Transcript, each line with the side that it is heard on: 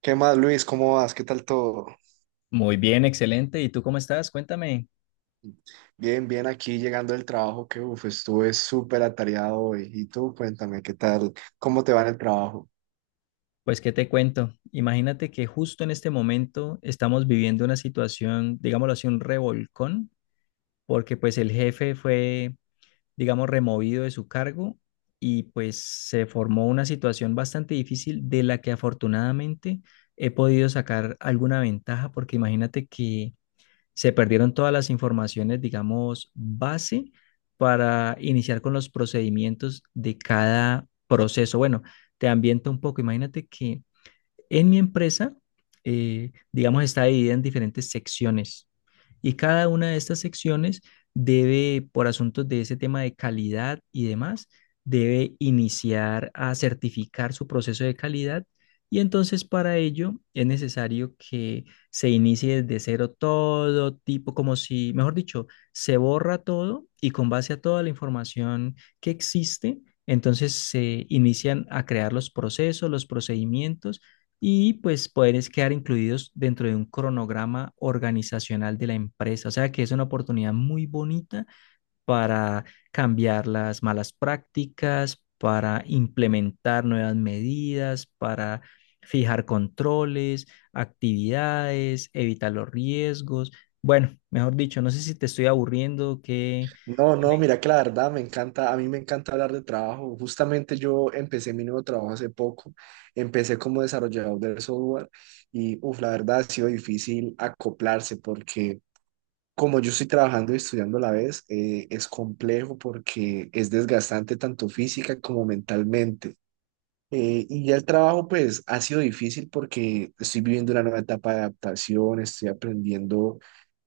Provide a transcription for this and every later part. right: ¿Qué más, Luis? ¿Cómo vas? ¿Qué tal todo?
left: Muy bien, excelente. ¿Y tú cómo estás? Cuéntame.
right: Bien, bien, aquí llegando del trabajo, que uf, estuve súper atareado hoy. Y tú, cuéntame, ¿qué tal? ¿Cómo te va en el trabajo?
left: Pues, ¿qué te cuento? Imagínate que justo en este momento estamos viviendo una situación, digámoslo así, un revolcón, porque pues el jefe fue, digamos, removido de su cargo y pues se formó una situación bastante difícil de la que afortunadamente he podido sacar alguna ventaja, porque imagínate que se perdieron todas las informaciones, digamos, base para iniciar con los procedimientos de cada proceso. Bueno, te ambiento un poco. Imagínate que en mi empresa, digamos, está dividida en diferentes secciones. Y cada una de estas secciones debe, por asuntos de ese tema de calidad y demás, debe iniciar a certificar su proceso de calidad. Y entonces para ello es necesario que se inicie desde cero todo tipo, como si, mejor dicho, se borra todo y con base a toda la información que existe, entonces se inician a crear los procesos, los procedimientos y pues poderes quedar incluidos dentro de un cronograma organizacional de la empresa. O sea que es una oportunidad muy bonita para cambiar las malas prácticas, para implementar nuevas medidas, para fijar controles, actividades, evitar los riesgos. Bueno, mejor dicho, no sé si te estoy aburriendo,
right: No, no,
left: me-
right: mira que la verdad me encanta, a mí me encanta hablar de trabajo. Justamente yo empecé mi nuevo trabajo hace poco, empecé como desarrollador de software y uf, la verdad ha sido difícil acoplarse porque como yo estoy trabajando y estudiando a la vez, es complejo porque es desgastante tanto física como mentalmente. Y ya el trabajo, pues, ha sido difícil porque estoy viviendo una nueva etapa de adaptación, estoy aprendiendo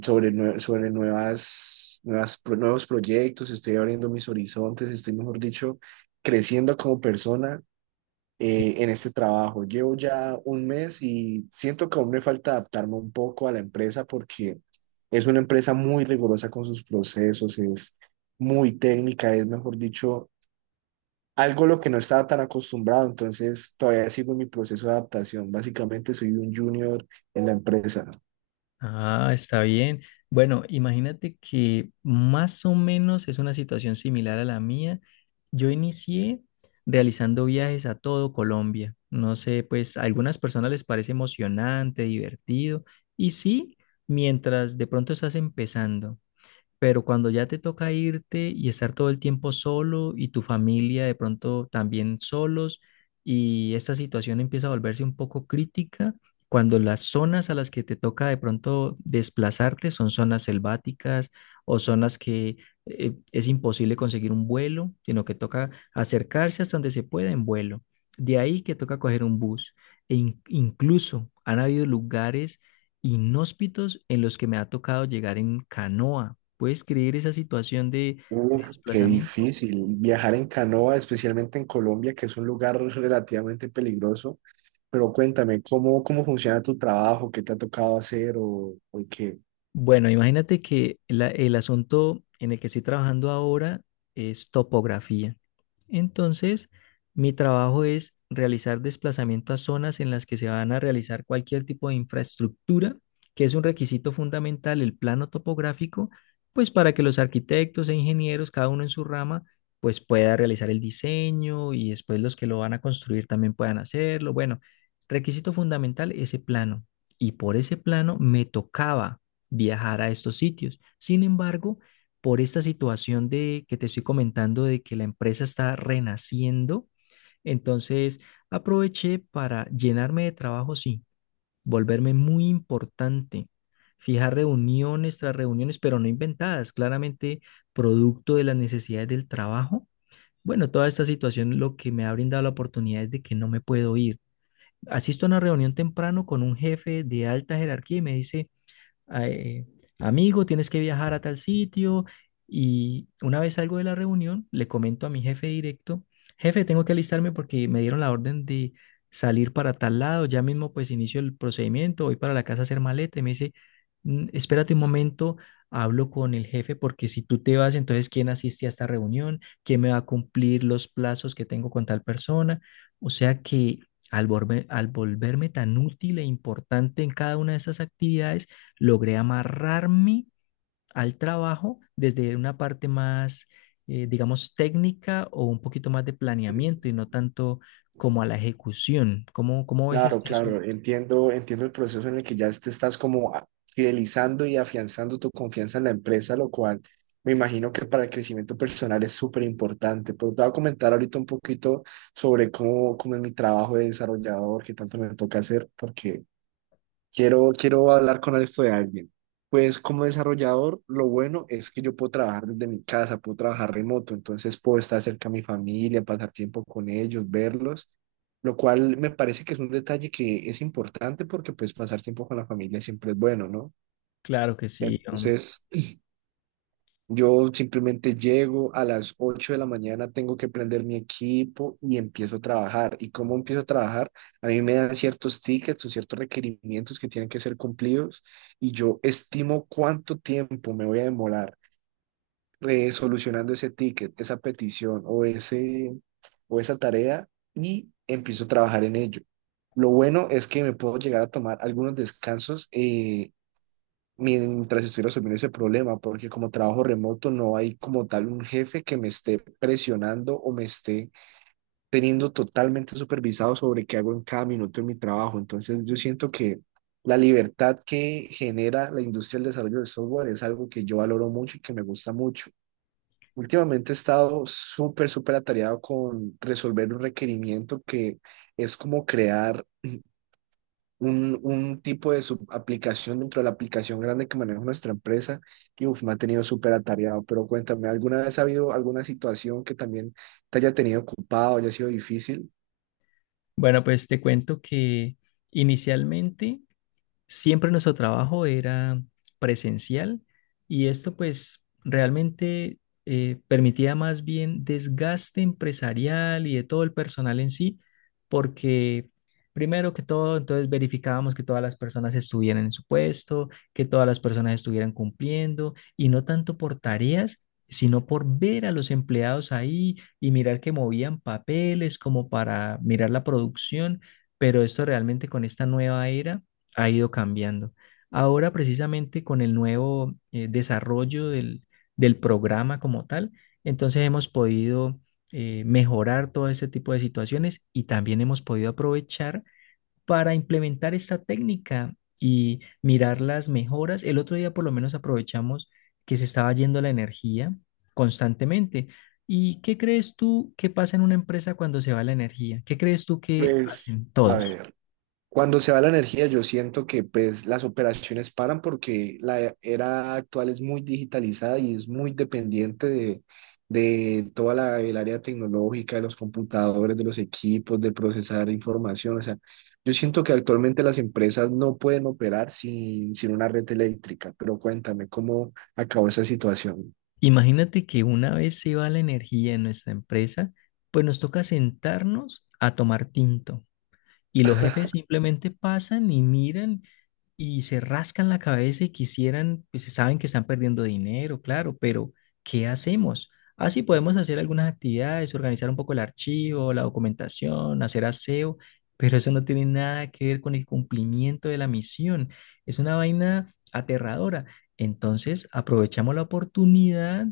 right: sobre nuevas, nuevos proyectos, estoy abriendo mis horizontes, estoy, mejor dicho, creciendo como persona
left: que...
right: en este trabajo. Llevo ya un mes y siento que aún me falta adaptarme un poco a la empresa porque es una empresa muy rigurosa con sus procesos, es muy técnica, es, mejor dicho, algo a lo que no estaba tan acostumbrado, entonces todavía sigo en mi proceso de adaptación. Básicamente soy un junior en la empresa.
left: Ah, está bien. Bueno, imagínate que más o menos es una situación similar a la mía. Yo inicié realizando viajes a todo Colombia. No sé, pues a algunas personas les parece emocionante, divertido, y sí, mientras de pronto estás empezando. Pero cuando ya te toca irte y estar todo el tiempo solo y tu familia de pronto también solos y esta situación empieza a volverse un poco crítica, cuando las zonas a las que te toca de pronto desplazarte son zonas selváticas o zonas que es imposible conseguir un vuelo, sino que toca acercarse hasta donde se pueda en vuelo. De ahí que toca coger un bus. Incluso han habido lugares inhóspitos en los que me ha tocado llegar en canoa. ¿Puedes creer esa situación de
right: Uf, qué
left: desplazamiento?
right: difícil. Viajar en canoa, especialmente en Colombia, que es un lugar relativamente peligroso. Pero cuéntame, ¿cómo funciona tu trabajo? ¿Qué te ha tocado hacer o qué?
left: Bueno, imagínate que el asunto en el que estoy trabajando ahora es topografía. Entonces, mi trabajo es realizar desplazamiento a zonas en las que se van a realizar cualquier tipo de infraestructura, que es un requisito fundamental, el plano topográfico, pues para que los arquitectos e ingenieros, cada uno en su rama, pues pueda realizar el diseño y después los que lo van a construir también puedan hacerlo. Bueno, requisito fundamental, ese plano. Y por ese plano me tocaba viajar a estos sitios. Sin embargo, por esta situación de que te estoy comentando de que la empresa está renaciendo, entonces aproveché para llenarme de trabajo, sí, volverme muy importante, fijar reuniones tras reuniones, pero no inventadas, claramente producto de las necesidades del trabajo. Bueno, toda esta situación lo que me ha brindado la oportunidad es de que no me puedo ir. Asisto a una reunión temprano con un jefe de alta jerarquía y me dice, eh, amigo, tienes que viajar a tal sitio. Y una vez salgo de la reunión, le comento a mi jefe directo, jefe, tengo que alistarme porque me dieron la orden de salir para tal lado, ya mismo pues inicio el procedimiento, voy para la casa a hacer maleta y me dice, "Mm, espérate un momento, hablo con el jefe porque si tú te vas, entonces ¿quién asiste a esta reunión? ¿Quién me va a cumplir los plazos que tengo con tal persona? O sea que al volverme tan útil e importante en cada una de esas actividades, logré amarrarme al trabajo desde una parte más, digamos, técnica o un poquito más de planeamiento y no tanto como a la ejecución. ¿Cómo, cómo ves
right: Claro,
left: este
right: claro,
left: asunto?
right: entiendo, entiendo el proceso en el que ya te estás como fidelizando y afianzando tu confianza en la empresa, lo cual me imagino que para el crecimiento personal es súper importante. Pero te voy a comentar ahorita un poquito sobre cómo es mi trabajo de desarrollador, que tanto me toca hacer, porque quiero, quiero hablar con esto de alguien. Pues como desarrollador, lo bueno es que yo puedo trabajar desde mi casa, puedo trabajar remoto, entonces puedo estar cerca a mi familia, pasar tiempo con ellos, verlos, lo cual me parece que es un detalle que es importante porque pues pasar tiempo con la familia siempre es bueno, ¿no?
left: Claro que sí, hombre.
right: Entonces, yo simplemente llego a las 8:00 de la mañana, tengo que prender mi equipo y empiezo a trabajar. ¿Y cómo empiezo a trabajar? A mí me dan ciertos tickets o ciertos requerimientos que tienen que ser cumplidos y yo estimo cuánto tiempo me voy a demorar solucionando ese ticket, esa petición o esa tarea, y empiezo a trabajar en ello. Lo bueno es que me puedo llegar a tomar algunos descansos mientras estoy resolviendo ese problema, porque como trabajo remoto no hay como tal un jefe que me esté presionando o me esté teniendo totalmente supervisado sobre qué hago en cada minuto de mi trabajo. Entonces yo siento que la libertad que genera la industria del desarrollo de software es algo que yo valoro mucho y que me gusta mucho. Últimamente he estado súper, súper atareado con resolver un requerimiento que es como crear un tipo de subaplicación dentro de la aplicación grande que maneja nuestra empresa y uf, me ha tenido súper atareado. Pero cuéntame, ¿alguna vez ha habido alguna situación que también te haya tenido ocupado, haya sido difícil?
left: Bueno, pues te cuento que inicialmente siempre nuestro trabajo era presencial y esto pues realmente permitía más bien desgaste empresarial y de todo el personal en sí, porque primero que todo, entonces verificábamos que todas las personas estuvieran en su puesto, que todas las personas estuvieran cumpliendo y no tanto por tareas, sino por ver a los empleados ahí y mirar que movían papeles como para mirar la producción, pero esto realmente con esta nueva era ha ido cambiando. Ahora, precisamente con el nuevo desarrollo del programa como tal, entonces hemos podido mejorar todo ese tipo de situaciones y también hemos podido aprovechar para implementar esta técnica y mirar las mejoras. El otro día por lo menos aprovechamos que se estaba yendo la energía constantemente. ¿Y qué crees tú que pasa en una empresa cuando se va la energía? ¿Qué crees tú que
right: Pues,
left: hacen
right: a
left: todos?
right: ver. Cuando se va la energía, yo siento que pues las operaciones paran porque la era actual es muy digitalizada y es muy dependiente de toda la, el área tecnológica, de los computadores, de los equipos, de procesar información. O sea, yo siento que actualmente las empresas no pueden operar sin una red eléctrica, pero cuéntame cómo acabó esa situación.
left: Imagínate que una vez se va la energía en nuestra empresa, pues nos toca sentarnos a tomar tinto y los jefes simplemente pasan y miran y se rascan la cabeza y quisieran, pues saben que están perdiendo dinero, claro, pero ¿qué hacemos? Así podemos hacer algunas actividades, organizar un poco el archivo, la documentación, hacer aseo, pero eso no tiene nada que ver con el cumplimiento de la misión. Es una vaina aterradora. Entonces, aprovechamos la oportunidad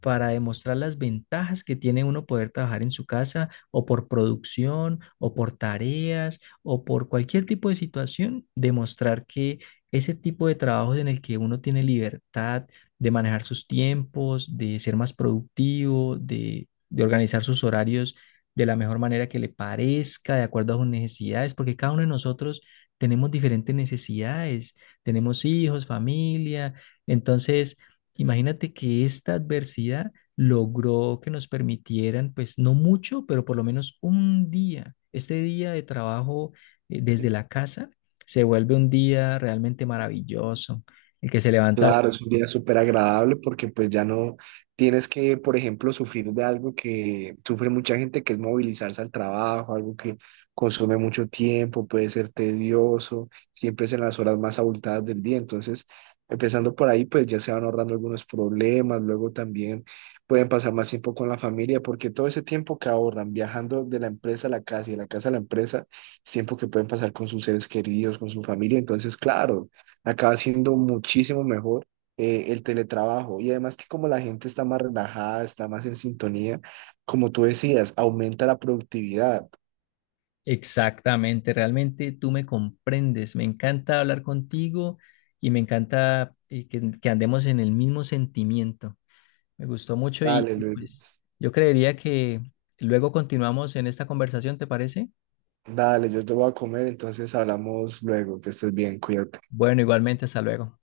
left: para demostrar las ventajas que tiene uno poder trabajar en su casa o por producción o por tareas o por cualquier tipo de situación, demostrar que ese tipo de trabajos en el que uno tiene libertad de manejar sus tiempos, de ser más productivo, de organizar sus horarios de la mejor manera que le parezca, de acuerdo a sus necesidades, porque cada uno de nosotros tenemos diferentes necesidades, tenemos hijos, familia, entonces imagínate que esta adversidad logró que nos permitieran, pues no mucho, pero por lo menos un día, este día de trabajo desde la casa, se vuelve un día realmente maravilloso. El que se levanta
right: Claro, es un día súper agradable porque pues ya no tienes que, por ejemplo, sufrir de algo que sufre mucha gente, que es movilizarse al trabajo, algo que consume mucho tiempo, puede ser tedioso, siempre es en las horas más abultadas del día. Entonces, empezando por ahí, pues ya se van ahorrando algunos problemas, luego también pueden pasar más tiempo con la familia, porque todo ese tiempo que ahorran viajando de la empresa a la casa y de la casa a la empresa, es tiempo que pueden pasar con sus seres queridos, con su familia. Entonces, claro, acaba siendo muchísimo mejor el teletrabajo. Y además que como la gente está más relajada, está más en sintonía, como tú decías, aumenta la productividad.
left: exactamente, realmente tú me comprendes. Me encanta hablar contigo y me encanta que andemos en el mismo sentimiento. Me gustó mucho y
right: Dale,
left: y, pues
right: Luis.
left: yo creería que luego continuamos en esta conversación, ¿te parece?
right: Dale, yo te voy a comer, entonces hablamos luego, que estés bien, cuídate.
left: Bueno, igualmente, hasta luego.